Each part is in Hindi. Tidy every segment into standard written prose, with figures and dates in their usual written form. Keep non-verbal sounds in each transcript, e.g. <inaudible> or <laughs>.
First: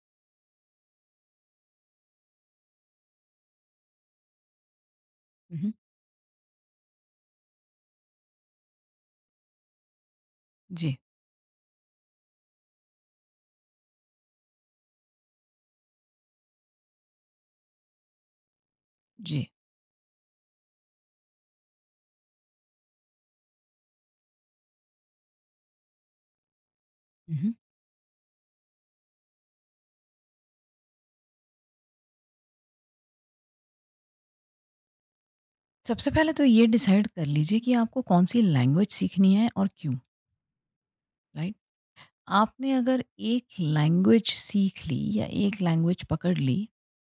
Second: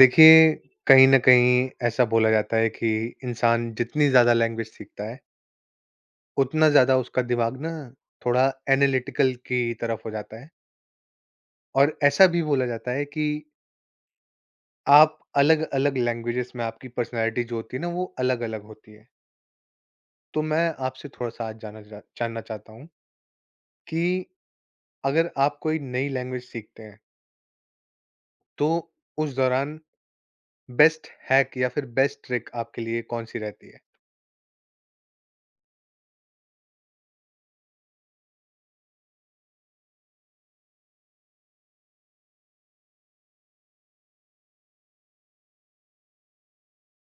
देखिए, कहीं न कहीं ऐसा बोला जाता है कि इंसान जितनी ज़्यादा लैंग्वेज सीखता है, मम्म, उतना ज़्यादा उसका दिमाग ना थोड़ा एनालिटिकल की तरफ हो जाता है। जी और ऐसा भी बोला जाता है कि आप अलग-अलग लैंग्वेजेज़ में आपकी पर्सनैलिटी जो होती है ना, वो अलग-अलग होती है। जी तो मैं आपसे थोड़ा-सा आज जानना चाहता हूँ कि अगर आप कोई नई लैंग्वेज सीखते हैं, मम्म। तो उस दौरान बेस्ट हैक या फिर बेस्ट ट्रिक आपके लिए कौन-सी रहती है? सबसे पहले तो ये डिसाइड कर लीजिए कि आपको कौन सी लैंग्वेज सीखनी है और क्यों, राइट। आपने अगर एक लैंग्वेज सीख ली या एक लैंग्वेज पकड़ ली,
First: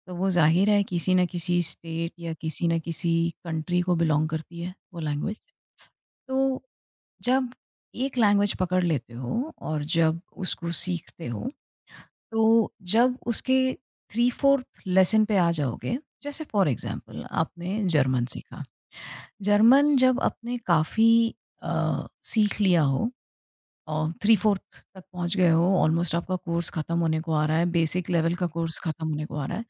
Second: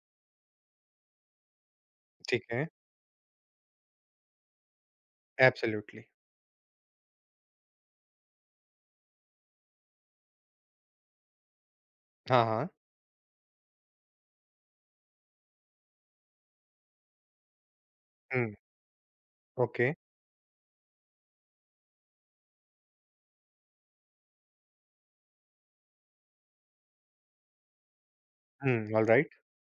तो वो जाहिर है किसी ना किसी स्टेट या ठीक है। किसी ना किसी कंट्री को बिलोंग करती है, वो लैंग्वेज। एब्सोल्युटली। तो जब एक लैंग्वेज पकड़ लेते हो और जब उसको सीखते हो, हाँ, हाँ। तो जब उसके थ्री फोर्थ लेसन पे आ जाओगे। जैसे फॉर एग्जांपल आपने जर्मन हुँ। सीखा। ओके, जर्मन जब आपने काफ़ी अ, सीख लिया हो और 3/4 तक पहुँच गए हो, ऑलमोस्ट आपका कोर्स खत्म होने को आ रहा है, बेसिक लेवल का हुँ, कोर्स खत्म होने ऑलराइट, को आ रहा है,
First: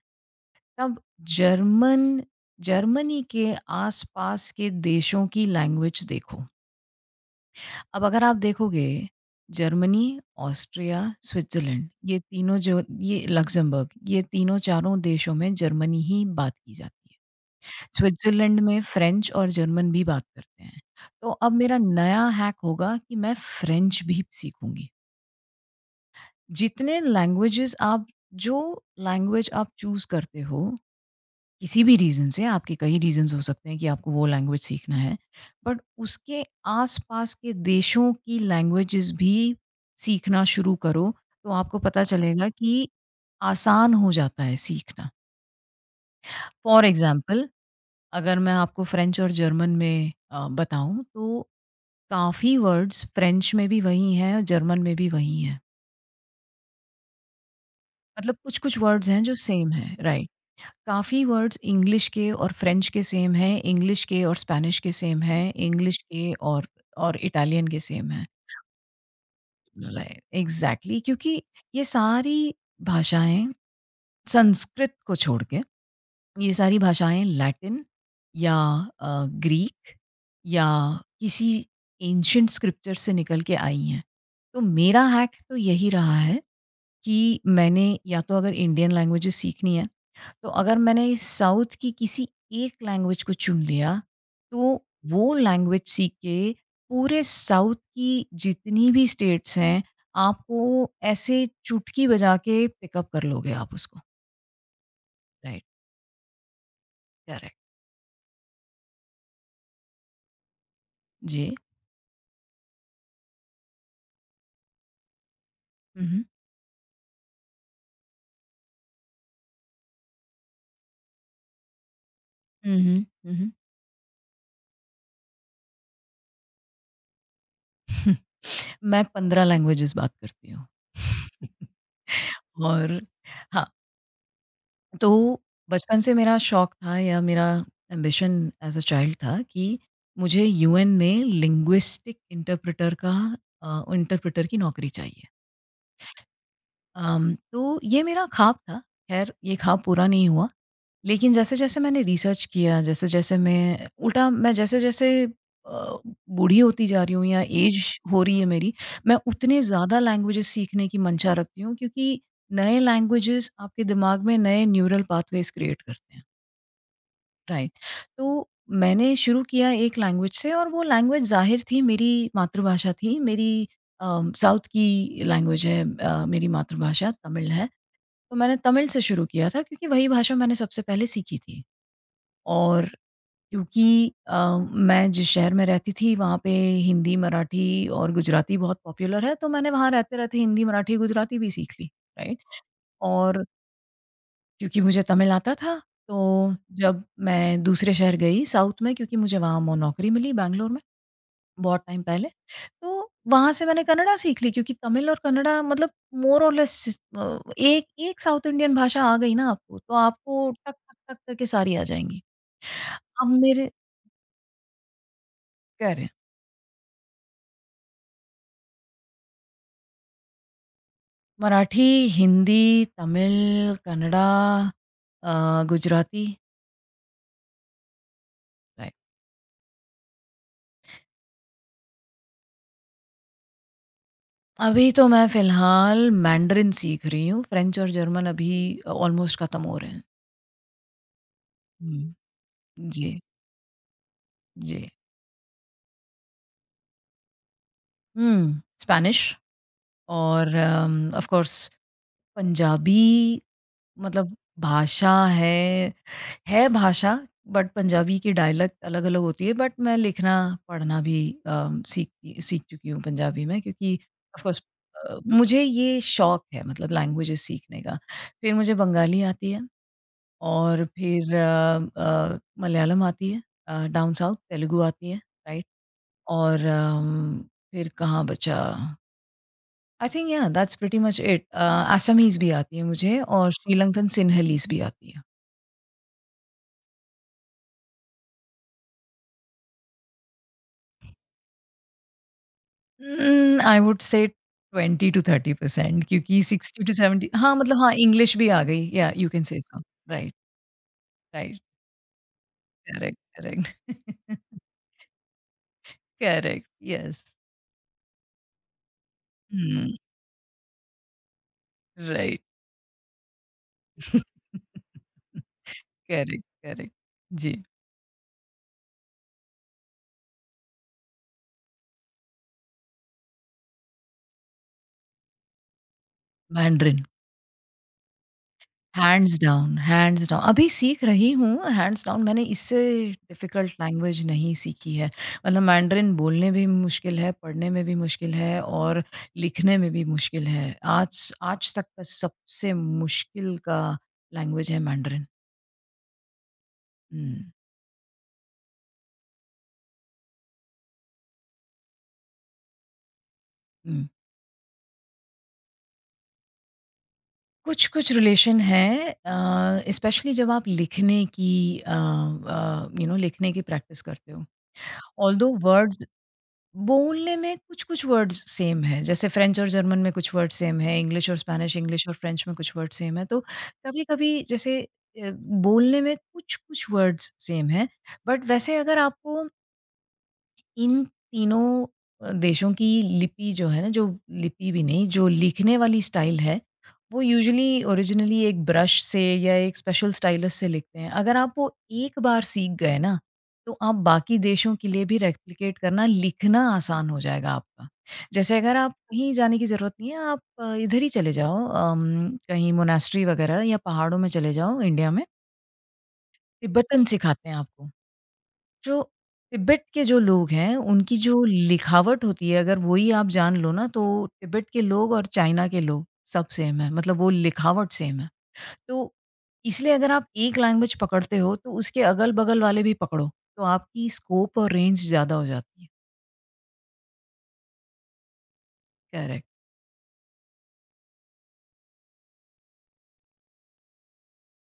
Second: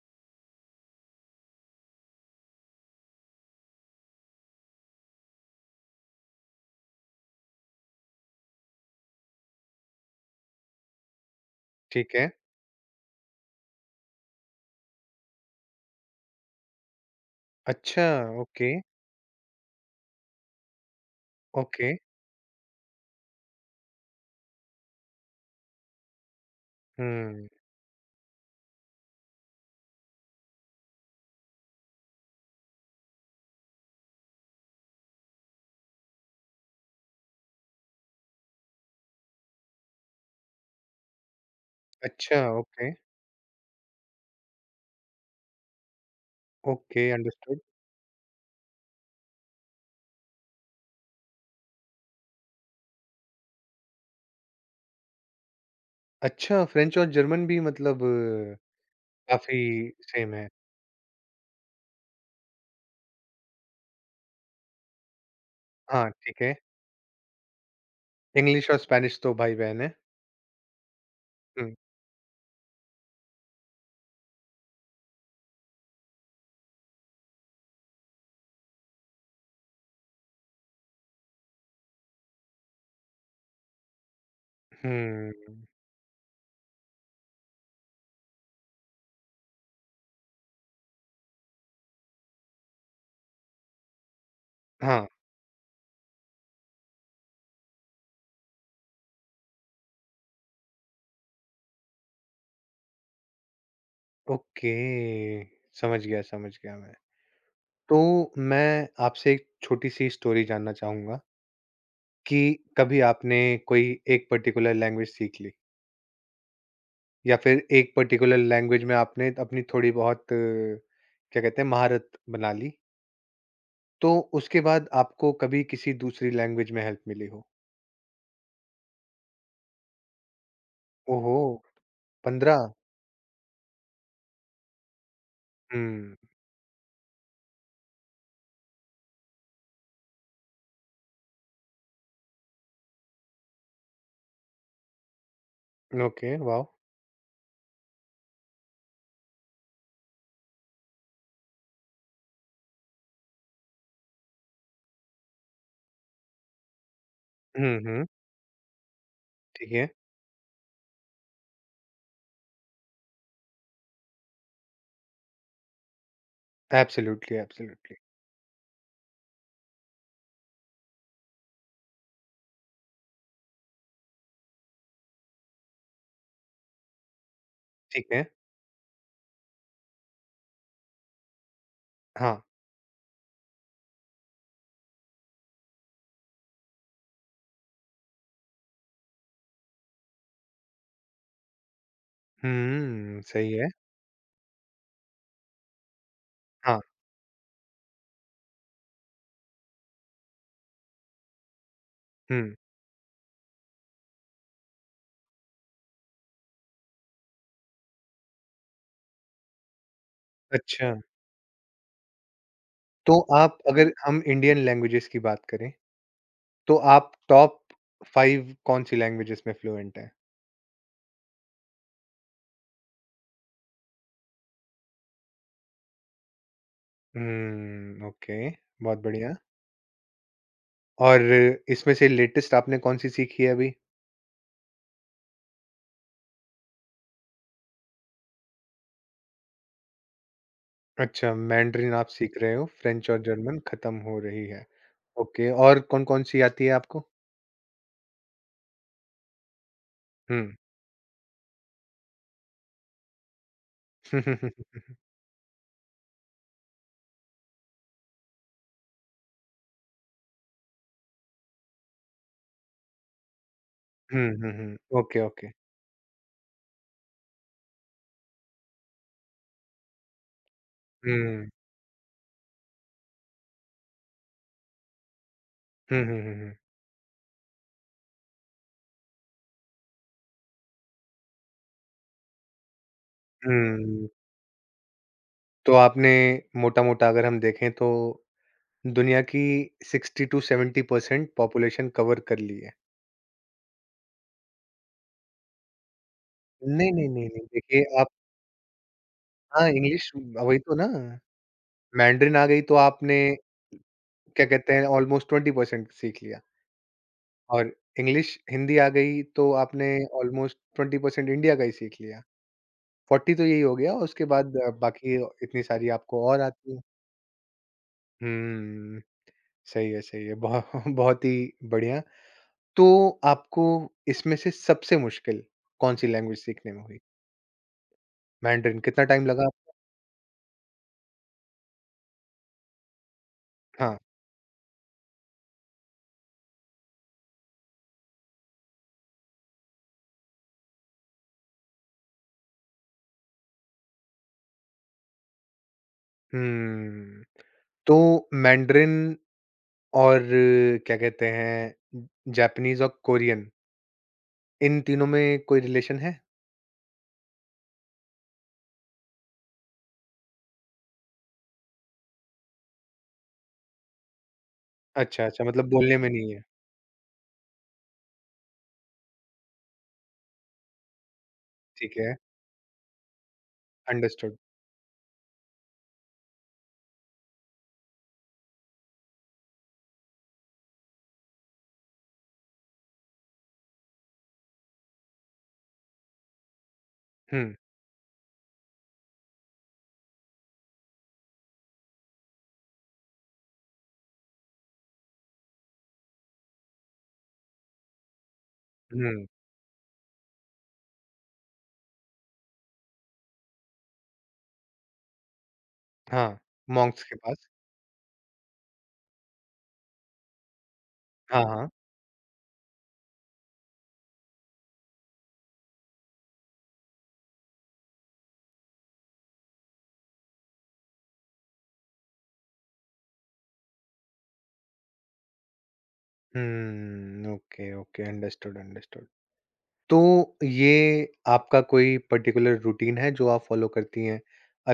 तब जर्मन जर्मनी के आस-पास के देशों की लैंग्वेज देखो। अब अगर आप देखोगे, जर्मनी, ऑस्ट्रिया, स्विट्ज़रलैंड ठीक ये है। तीनों जो, ये लक्ज़मबर्ग, ये तीनों चारों देशों में जर्मनी ही बात की जाती है। अच्छा, स्विट्जरलैंड ओके, में फ्रेंच और जर्मन भी बात करते हैं। तो अब मेरा ओके, नया हैक होगा कि मैं फ्रेंच भी सीखूँगी। जितने हुँ, लैंग्वेजेज़ आप, जो लैंग्वेज आप चूज़ करते हो, किसी भी रीज़न से, आपके कई रीज़न्स हो सकते हैं कि आपको वो लैंग्वेज सीखना है। बट उसके आस-पास के देशों की लैंग्वेजेज़ भी सीखना शुरू करो, तो आपको पता अच्छा, चलेगा कि ओके, आसान हो जाता है सीखना। For okay, example, understood. अगर मैं आपको फ़्रेंच और जर्मन में बताऊँ तो काफ़ी वर्ड्स फ़्रेंच में भी वही हैं और जर्मन में भी वही हैं। अच्छा, फ्रेंच और जर्मन भी मतलब मतलब कुछ-कुछ वर्ड्स हैं जो काफ़ी सेम हैं, राइट। सेम है। काफ़ी वर्ड्स इंग्लिश के और फ़्रेंच के सेम हैं, इंग्लिश के और स्पेनिश के सेम हैं, इंग्लिश हाँ, के ठीक है, और इटालियन के सेम हैं। इंग्लिश और स्पेनिश तो भाई-बहन है। राइट, एग्ज़ैक्टली, क्योंकि हुँ, ये सारी भाषाएँ संस्कृत को छोड़ के, ये सारी भाषाएँ लैटिन या ग्रीक या किसी एंशिएंट स्क्रिप्चर से निकल के आई हैं। तो मेरा हुँ, हैक तो यही रहा है कि मैंने, या तो अगर इंडियन लैंग्वेजेज़ सीखनी है, तो अगर मैंने साउथ की किसी एक लैंग्वेज को चुन लिया, तो हाँ, वो लैंग्वेज सीख के पूरे साउथ की जितनी भी स्टेट्स हैं, आपको ऐसे चुटकी बजा के पिकअप कर लोगे आप उसको। ओके, राइट, समझ गया मैं। करेक्ट। तो मैं आपसे एक छोटी-सी स्टोरी जानना चाहूँगा जी। कि कभी आपने कोई एक पर्टिकुलर लैंग्वेज सीख ली? हुँ, हुँ। या फिर एक पर्टिकुलर लैंग्वेज में आपने अपनी थोड़ी बहुत क्या कहते हैं महारत बना ली, हुँ, हुँ, हुँ। तो उसके बाद आपको कभी किसी दूसरी लैंग्वेज में हेल्प मिली हो? <laughs> मैं 15 लैंग्वेजेज़ बात करती हूँ। ओहो! <laughs> 15? और हाँ, तो बचपन से हुँ, मेरा शौक था या मेरा एम्बिशन एज़ अ चाइल्ड था कि मुझे यूएन में लिंग्विस्टिक इंटरप्रेटर का, इंटरप्रेटर की नौकरी चाहिए। Okay, wow! तो ये मेरा ख्वाब था, खैर ये ख्वाब पूरा नहीं हुआ। लेकिन जैसे-जैसे मैंने रिसर्च किया, जैसे-जैसे मैं जैसे-जैसे अ, बूढ़ी होती जा रही हूँ या एज हुँ, हुँ, हो रही है मेरी, मैं उतने ठीक है। ज़्यादा लैंग्वेजेस सीखने की मंशा रखती हूँ, क्योंकि नए लैंग्वेजेस आपके दिमाग में नए न्यूरल पाथवेज़ क्रिएट करते हैं, एब्सोल्युटली, राइट। एब्सोल्युटली, तो मैंने शुरू किया एक लैंग्वेज से, और वो लैंग्वेज ज़ाहिर थी, मेरी मातृभाषा थी। मेरी अ, साउथ की लैंग्वेज है, मेरी मातृभाषा तमिल है। ठीक है। तो मैंने तमिल से शुरू किया था, क्योंकि वही भाषा मैंने सबसे पहले सीखी थी। हाँ, और क्योंकि मैं जिस शहर में रहती थी, वहाँ पे हिंदी, मराठी और गुजराती बहुत पॉपुलर है, तो मैंने वहाँ रहते-रहते हिंदी, मराठी, गुजराती भी सीख ली, राइट? हुँ, और सही है। क्योंकि मुझे तमिल आता था, तो हाँ, जब मैं दूसरे शहर गई साउथ में, क्योंकि मुझे वहाँ मो नौकरी मिली बैंगलोर में। बहुत टाइम पहले। हुँ, तो वहाँ से मैंने कन्नड़ा सीख ली, क्योंकि तमिल और कन्नड़ा, मतलब मोर और लेस, एक एक साउथ इंडियन भाषा आ गई ना आपको, तो आपको टक, टक, अच्छा, टक करके सारी आ जाएँगी। तो अब आप मेरे अगर हम इंडियन लैंग्वेजेस की बात करें, करेक्ट। तो आप टॉप 5 कौन-सी लैंग्वेजेस में फ्लुएंट हैं? मराठी, हिंदी, तमिल, कन्नड़ा, गुजराती। हुँ, ओके, राइट। बहुत बढ़िया। और इसमें से लेटेस्ट आपने कौन-सी सीखी है अभी? अभी तो मैं फ़िलहाल मैंडरिन सीख रही हूँ, फ्रेंच और जर्मन अभी ऑलमोस्ट खत्म हो रहे हैं। अच्छा, मैंड्रिन आप हुँ, सीख रहे हो, फ्रेंच जी, और जर्मन खत्म हो रही है। जी। ओके और कौन-कौन सी आती है आपको? हुँ, स्पेनिश हुँ। और ऑफ कोर्स पंजाबी, हुँ, हुँ, मतलब हुँ। भाषा है, भाषा, बट पंजाबी की डायलेक्ट अलग-अलग होती है। बट मैं लिखना, पढ़ना भी अ, सीख चुकी हूँ पंजाबी में, क्योंकि ऑफ कोर्स <laughs> ओके, ओके। मुझे ये शौक है, मतलब लैंग्वेजेस सीखने का। फिर मुझे बंगाली आती है, और फिर हुँ। मलयालम आती है, डाउन साउथ, तेलुगु आती है, राइट? हुँ, हुँ, हुँ, हुँ। और फिर कहाँ बचा? I think yeah that's pretty much it. Assamese भी आती है मुझे और श्रीलंकन हुँ। सिन्हलीज़ भी आती है। तो आपने मोटा-मोटा अगर हम देखें तो दुनिया की 60 टू 70% पॉपुलेशन कवर कर ली है। आई वुड से 20 टू 30%, क्योंकि 60 नहीं, टू नहीं, नहीं, 70, नहीं। हाँ, मतलब देखिए हाँ, आप इंग्लिश भी आ गई। या यू कैन से हाँ, सो। इंग्लिश राइट, वही तो ना। राइट, मैंड्रिन आ गई तो आपने करेक्ट, करेक्ट, क्या कहते हैं ऑलमोस्ट 20% सीख लिया। Correct, yes. और इंग्लिश हिंदी आ गई तो आपने हुँ, ऑलमोस्ट 20% इंडिया का ही सीख लिया। राइट। 40 तो यही हो गया और उसके बाद बाकी इतनी सारी आपको और करेक्ट, आती हैं। करेक्ट। <laughs> जी, हुँ, सही है, सही है। बहु <laughs> बहुत ही बढ़िया। तो आपको इसमें से सबसे मुश्किल कौन-सी लैंग्वेज सीखने में हुई? मैंड्रिन। मैंडरिन कितना टाइम हैंड्स लगा आपको? Down, hands down. अभी सीख रही हूँ, हैंड्स डाउन, मैंने इससे डिफ़िकल्ट हाँ। लैंग्वेज नहीं सीखी है। मतलब मैंड्रिन बोलने में भी मुश्किल है, पढ़ने में भी मुश्किल है, और लिखने में भी मुश्किल है। आज आज तक का सबसे मुश्किल का लैंग्वेज है मैंड्रिन। हुँ, हुँ, तो मैंडरिन और क्या कहते हैं जापानीज़ और कोरियन हुँ। इन तीनों में कोई रिलेशन है? कुछ-कुछ रिलेशन है, स्पेशली जब आप लिखने की यू नो, लिखने की प्रैक्टिस करते हो। अच्छा, अच्छा ऑल्दो मतलब बोलने वर्ड्स में नहीं है। बोलने में कुछ-कुछ वर्ड्स सेम हैं, जैसे फ्रेंच और जर्मन में कुछ वर्ड सेम हैं, इंग्लिश और स्पेनिश, ठीक इंग्लिश है। और फ्रेंच में कुछ वर्ड सेम हैं। तो अंडरस्टूड। कभी-कभी जैसे अ, बोलने में कुछ-कुछ वर्ड्स सेम हैं, बट वैसे अगर आपको इन तीनों देशों की लिपि जो है ना, जो लिपि भी नहीं, जो लिखने वाली स्टाइल है, वो हुँ, यूजुअली ओरिजिनली एक ब्रश से या एक स्पेशल स्टाइलस से लिखते हैं। अगर आप वो एक बार सीख गए ना, तो आप बाकी देशों के लिए भी रेप्लिकेट करना, लिखना आसान हो जाएगा आपका। जैसे अगर आप हुँ, कहीं जाने की ज़रूरत नहीं है, आप इधर ही चले जाओ, कहीं मोनास्ट्री वगैरह या पहाड़ों में चले जाओ इंडिया में, हाँ, मॉन्क्स तिब्बतन के पास। सिखाते हैं आपको। जो तिब्बत के जो लोग हैं, उनकी जो हाँ, हाँ। लिखावट होती है, अगर वही आप जान लो ना, तो तिब्बत के लोग और चाइना के लोग, सब सेम है, मतलब वो लिखावट सेम है। तो इसलिए अगर आप एक लैंग्वेज पकड़ते हो, तो उसके अगल-बगल वाले भी पकड़ो, तो आपकी स्कोप और रेंज ज़्यादा हो जाती है। हुँ, okay, okay, understood, understood. Correct. तो ये आपका कोई पर्टिकुलर रूटीन है जो आप फ़ॉलो करती हैं,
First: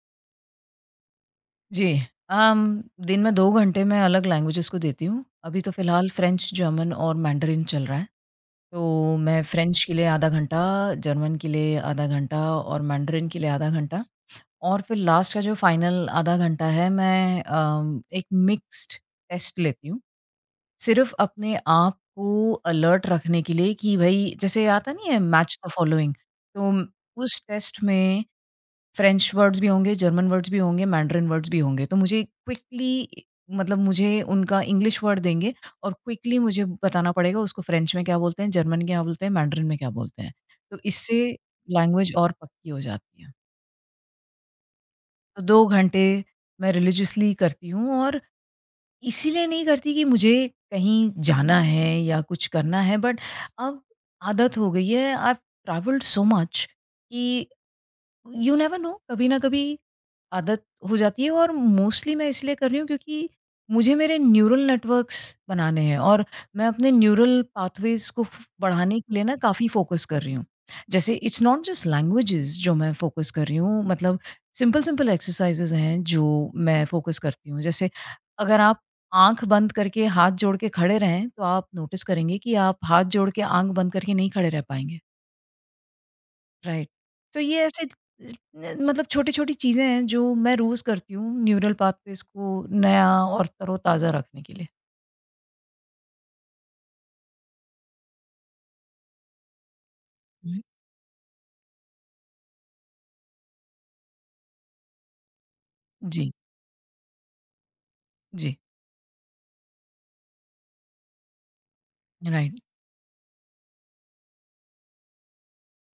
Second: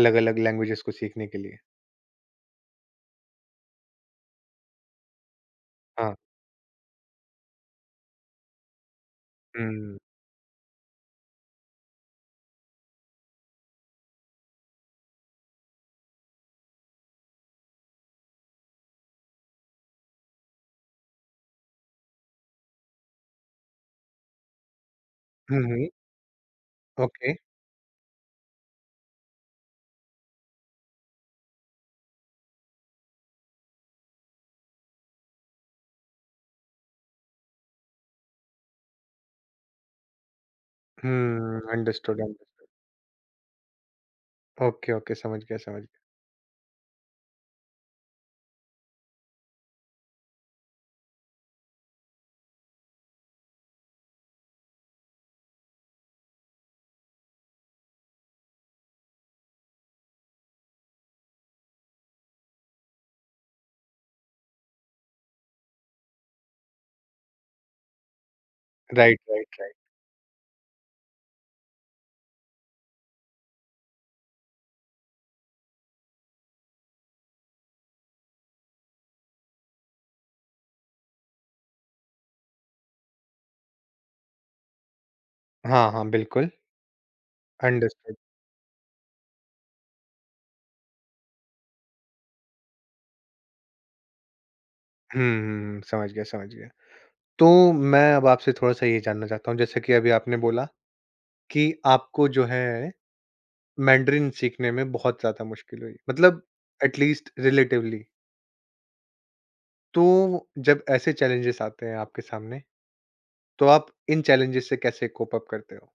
अलग-अलग लैंग्वेजेज़ को सीखने के लिए? जी, अम, दिन में 2 घंटे मैं अलग लैंग्वेजेज़ को देती हूँ। अभी तो फ़िलहाल हाँ, फ़्रेंच, जर्मन और मैंडरिन चल रहा है। तो मैं फ़्रेंच के हुँ। लिए आधा घंटा, जर्मन के लिए आधा घंटा और मैंडरिन के लिए आधा घंटा, और फिर लास्ट का जो फाइनल आधा घंटा है, मैं एक मिक्स्ड टेस्ट लेती हूँ। सिर्फ़ अपने आप को अलर्ट रखने के लिए कि भई जैसे आता नहीं है, हुँ, मैच द हुँ, फॉलोइंग। तो म- ओके। उस टेस्ट में फ्रेंच वर्ड्स भी होंगे, जर्मन वर्ड्स भी होंगे, मैंडरिन वर्ड्स भी होंगे। तो मुझे क्विकली, मतलब मुझे उनका इंग्लिश वर्ड देंगे और क्विकली मुझे बताना पड़ेगा उसको फ्रेंच में क्या बोलते हैं, जर्मन में क्या बोलते हैं, मैंडरिन में क्या बोलते हैं। तो इससे हुँ, लैंग्वेज अंडरस्टूड, और अंडरस्टूड। पक्की हो जाती है। ओके, ओके, समझ तो गया, 2 समझ गया। घंटे मैं रिलीजियसली करती हूँ, और इसीलिए नहीं करती कि मुझे कहीं जाना है या कुछ करना है, बट अब आदत हो गई है। I have travelled so much कि यू नेवर नो, कभी ना कभी आदत हो जाती है। और मोस्टली मैं इसलिए कर रही हूँ क्योंकि मुझे मेरे न्यूरल नेटवर्क्स बनाने हैं, और मैं अपने न्यूरल पाथवेज को बढ़ाने के राइट, लिए ना राइट, काफ़ी राइट। फोकस कर रही हूँ। जैसे इट्स नॉट जस्ट लैंग्वेजेस जो मैं फोकस कर रही हूँ, मतलब सिंपल सिंपल एक्सरसाइजेज हैं जो मैं फोकस करती हूँ। जैसे अगर आप आंख बंद करके हाथ जोड़ के खड़े रहें, तो आप नोटिस करेंगे कि आप हाथ जोड़ के आंख बंद करके नहीं खड़े रह पाएंगे, हाँ, हाँ, बिल्कुल, राइट। तो ये ऐसे अंडरस्टूड। अ, मतलब छोटी छोटी चीज़ें हैं जो मैं रोज़ करती हूँ, न्यूरल पाथवेज को नया और तरोताज़ा रखने के लिए। हुँ, हुँ, हुँ, समझ गया, समझ गया। तो मैं अब आपसे थोड़ा-सा ये जानना चाहता हूँ, जैसे कि अभी आपने बोला कि आपको जो है मैंडरिन सीखने में बहुत ज़्यादा मुश्किल हुई, जी, मतलब एटलीस्ट रिलेटिवली। जी, तो जब ऐसे चैलेंजेस आते हैं आपके राइट। सामने, तो आप इन चैलेंजेस से कैसे कोप अप करते हो?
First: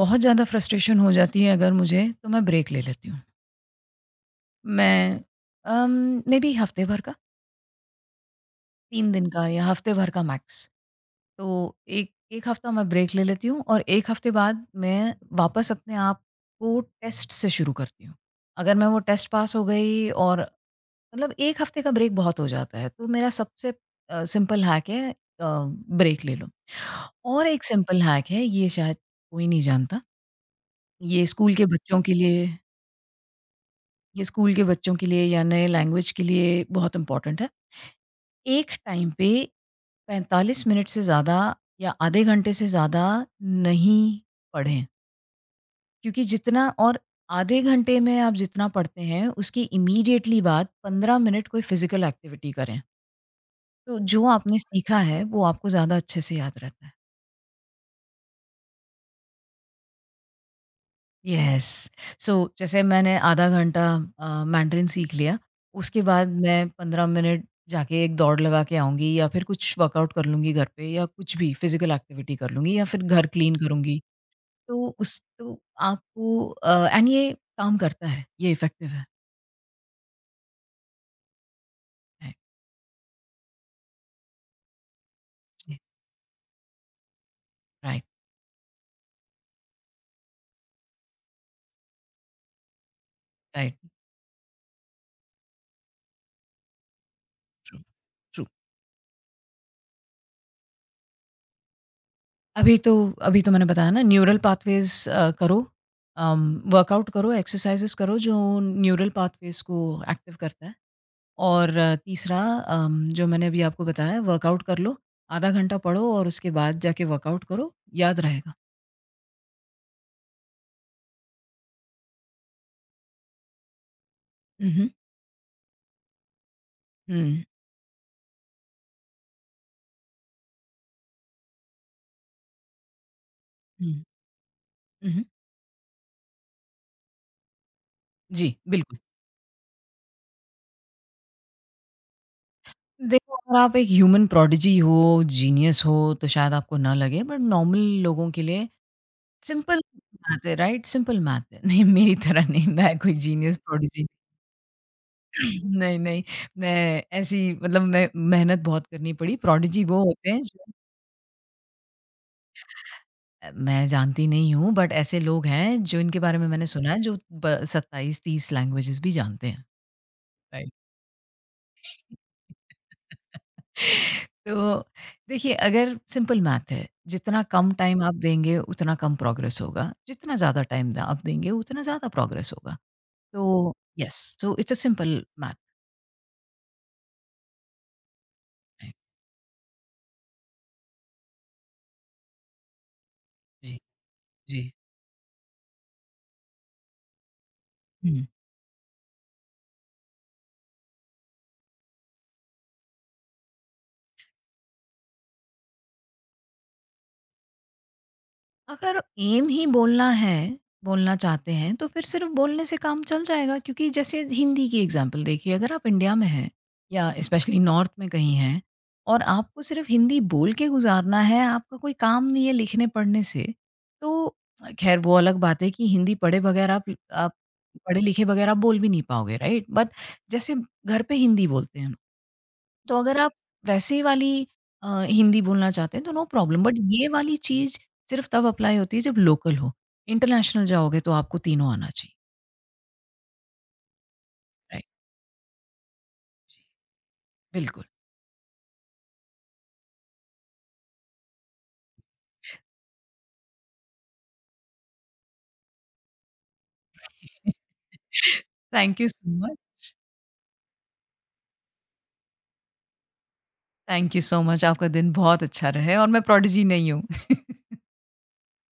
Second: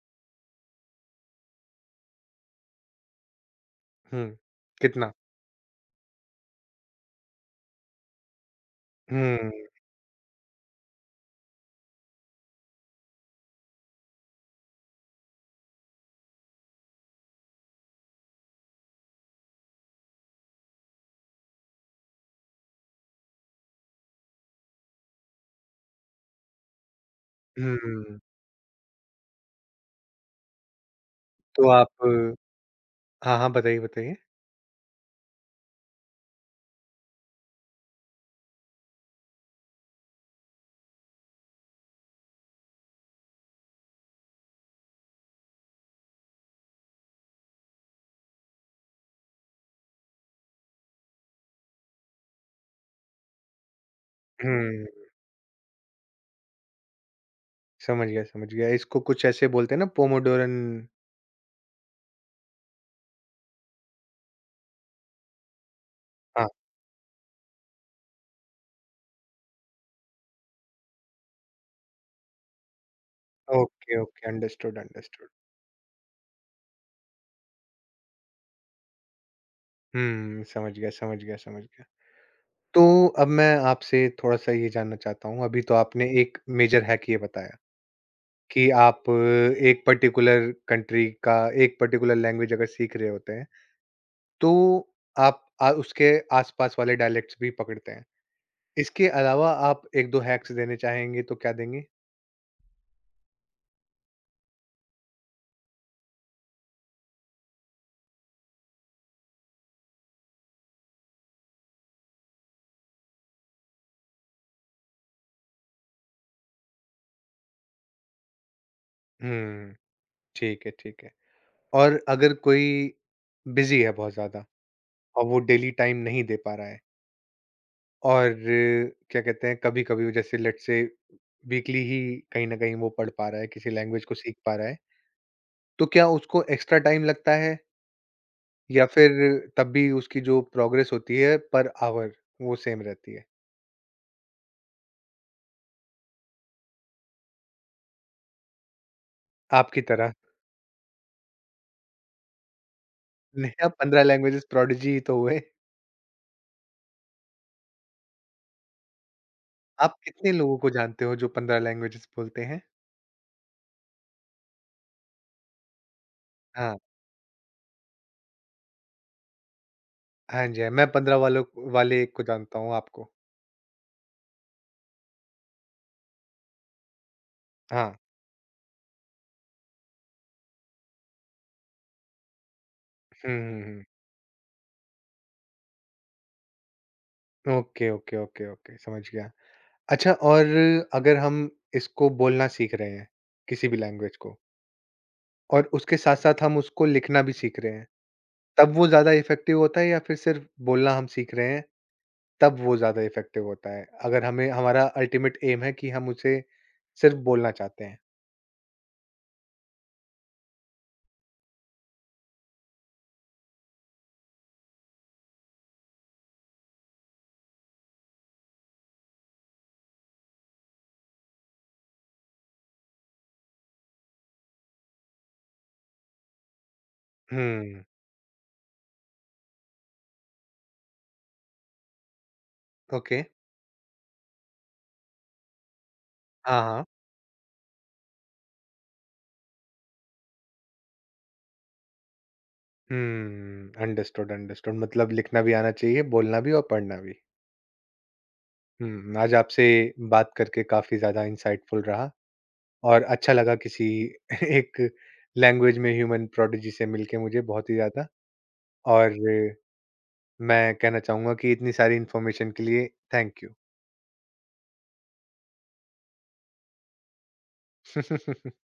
बहुत ज़्यादा फ्रस्ट्रेशन हो जाती है अगर मुझे, तो मैं ब्रेक ले लेती हूँ। हुँ, कितना? मैं, मे बी हफ्ते भर का, तीन दिन का हुँ, या हफ्ते भर का मैक्स। तो एक एक हफ्ता मैं ब्रेक ले लेती हूँ, और एक हफ्ते बाद मैं वापस अपने आप को टेस्ट से शुरू करती हूँ। अगर मैं वो टेस्ट पास हो गई और, मतलब 1 हफ्ते का ब्रेक बहुत हो जाता है, तो मेरा सबसे सिंपल हैक है, ब्रेक ले लो। और एक सिंपल हुँ, हैक है, ये शायद कोई नहीं जानता। ये स्कूल के तो आप बच्चों के लिए हाँ, हाँ, बताइए, बताइए। ये स्कूल के बच्चों के लिए या नए लैंग्वेज के लिए बहुत इम्पोर्टेंट है। एक टाइम पे 45 मिनट से ज़्यादा या आधे घंटे से ज़्यादा नहीं पढ़ें, क्योंकि जितना और आधे घंटे में आप जितना पढ़ते हैं, उसकी इमीडिएटली बाद 15 मिनट कोई फिज़िकल एक्टिविटी करें। तो जो आपने हुँ, सीखा है, वो आपको ज़्यादा अच्छे से याद रहता है। समझ गया, समझ गया। इसको कुछ ऐसे बोलते हैं ना पोमोडोरन? यस। सो जैसे मैंने आधा घंटा मैंडरिन सीख लिया, उसके बाद हाँ, मैं 15 मिनट जाके एक दौड़ लगा के आऊँगी, या फिर कुछ वर्कआउट कर लूँगी घर पे, या कुछ भी फिज़िकल एक्टिविटी कर लूँगी, या फिर घर क्लीन ओके, करूँगी। ओके, अंडरस्टूड, तो उस अंडरस्टूड। तो आपको, एंड ये काम करता है, ये इफ़ेक्टिव है। हुँ, समझ गया, समझ गया, समझ गया। राइट, तो अब मैं आपसे थोड़ा-सा ये जानना चाहता हूँ, अभी तो जी, आपने एक मेजर हैक ये बताया। राइट, कि आप एक पर्टिकुलर कंट्री का एक पर्टिकुलर लैंग्वेज अगर सीख रहे होते हैं, राइट, तो आप उसके आस-पास वाले डायलेक्ट्स भी ट्रू, पकड़ते हैं। ट्रू। इसके अलावा आप 1-2 हैक्स देने चाहेंगे तो क्या देंगे? अभी तो अभी तो मैंने बताया ना, न्यूरल पाथवेज़, करो, अम, वर्कआउट करो, एक्सरसाइज़ेज़ करो जो न्यूरल पाथवेज़ को एक्टिव करता है। और तीसरा, जो मैंने अभी आपको बताया, वर्कआउट कर लो, आधा घंटा पढ़ो और उसके बाद जाके वर्कआउट करो, याद रहेगा। हुँ, ठीक है, ठीक है। और अगर कोई बिज़ी है बहुत ज़्यादा हुँ, हुँ। और वो डेली टाइम नहीं दे पा रहा है हुँ, और क्या कहते हैं, कभी-कभी जैसे लेट्स से वीकली ही कहीं न कहीं वो पढ़ पा रहा है, किसी हुँ, लैंग्वेज को सीख पा रहा है, हुँ। तो क्या उसको एक्स्ट्रा टाइम लगता है? जी, या बिल्कुल। फिर तब भी उसकी जो प्रोग्रेस होती है पर आवर वो सेम रहती है? देखो अगर आप एक ह्यूमन प्रोडिजी हो, जीनियस हो, तो शायद आपको ना लगे, बट नॉर्मल लोगों के लिए आपकी सिंपल तरह। मैथ है, राइट? सिंपल मैथ है। <laughs> नहीं, मेरी तरह नहीं। मैं कोई जीनियस नहीं आप 15 प्रोडिजी लैंग्वेजेज़ प्रोडिजी ही तो हुए। नहीं, नहीं। मैं ऐसी, मतलब मैं मेहनत बहुत करनी पड़ी। प्रोडिजी आप वो होते कितने हैं लोगों को जो, जानते हो जो 15 लैंग्वेजेज़ बोलते हैं? मैं जानती नहीं हूँ, बट ऐसे लोग हैं जो, इनके बारे में मैंने हाँ। सुना है, जो ब 27-30 लैंग्वेजेज़ भी जानते हैं, हाँ जी, हाँ। राइट? मैं 15 वालों को वाले एक को जानता हूँ आपको। <laughs> तो देखिए, अगर सिंपल मैथ है, जितना कम हाँ। टाइम आप देंगे उतना कम प्रोग्रेस होगा, जितना ज़्यादा टाइम द आप देंगे उतना ज़्यादा प्रोग्रेस होगा। हुँ, हुँ, तो हुँ। Yes, so it's a simple math, okay, okay, okay, okay right? समझ गया। अच्छा और अगर हम इसको बोलना सीख रहे हैं, किसी भी जी, लैंग्वेज को जी। और उसके साथ-साथ हम उसको लिखना भी सीख रहे हैं, हुँ। तब वो ज़्यादा इफ़ेक्टिव होता है या फिर सिर्फ़ बोलना हम सीख रहे हैं तब वो ज़्यादा इफ़ेक्टिव होता है, अगर हमें हमारा अल्टीमेट एम है कि हम उसे सिर्फ़ बोलना चाहते हैं। अगर एम ही बोलना है, बोलना चाहते हैं, तो फिर सिर्फ़ बोलने से काम चल जाएगा, क्योंकि जैसे हिंदी की एग्ज़ाम्पल देखिए, अगर आप इंडिया में हैं या स्पेशली नॉर्थ में कहीं हैं और आपको सिर्फ़ हिंदी बोल के गुज़ारना है, आपका कोई काम नहीं है लिखने-पढ़ने से, तो, ख़ैर वो अलग बात है कि हिंदी पढ़े बगैर आप, आप हुँ, पढ़े लिखे बगैर आप बोल भी नहीं पाओगे, राइट? बट जैसे घर पे हिंदी बोलते हैं। तो अगर ओके। आप वैसे वाली हिंदी बोलना चाहते हैं, तो नो हाँ, प्रॉब्लम, बट हाँ। ये वाली चीज़ सिर्फ़ तब अप्लाई होती है जब लोकल हो। इंटरनेशनल जाओगे तो आपको तीनों आना चाहिए। हुँ, अंडरस्टूड, अंडरस्टूड राइट, मतलब लिखना भी आना चाहिए, बोलना भी और पढ़ना भी। बिल्कुल। हुँ, आज आपसे बात करके काफ़ी ज़्यादा इंसाइटफुल रहा और अच्छा लगा किसी <laughs> एक लैंग्वेज में ह्यूमन प्रोडिजी से मिलके मुझे बहुत ही <laughs> ज़्यादा थैंक यू और सो मच, मैं कहना चाहूँगा कि इतनी सारी इन्फॉर्मेशन के लिए thank you. Thank you so much, आपका दिन बहुत अच्छा रहे, और मैं प्रोडिजी नहीं हूँ। <laughs>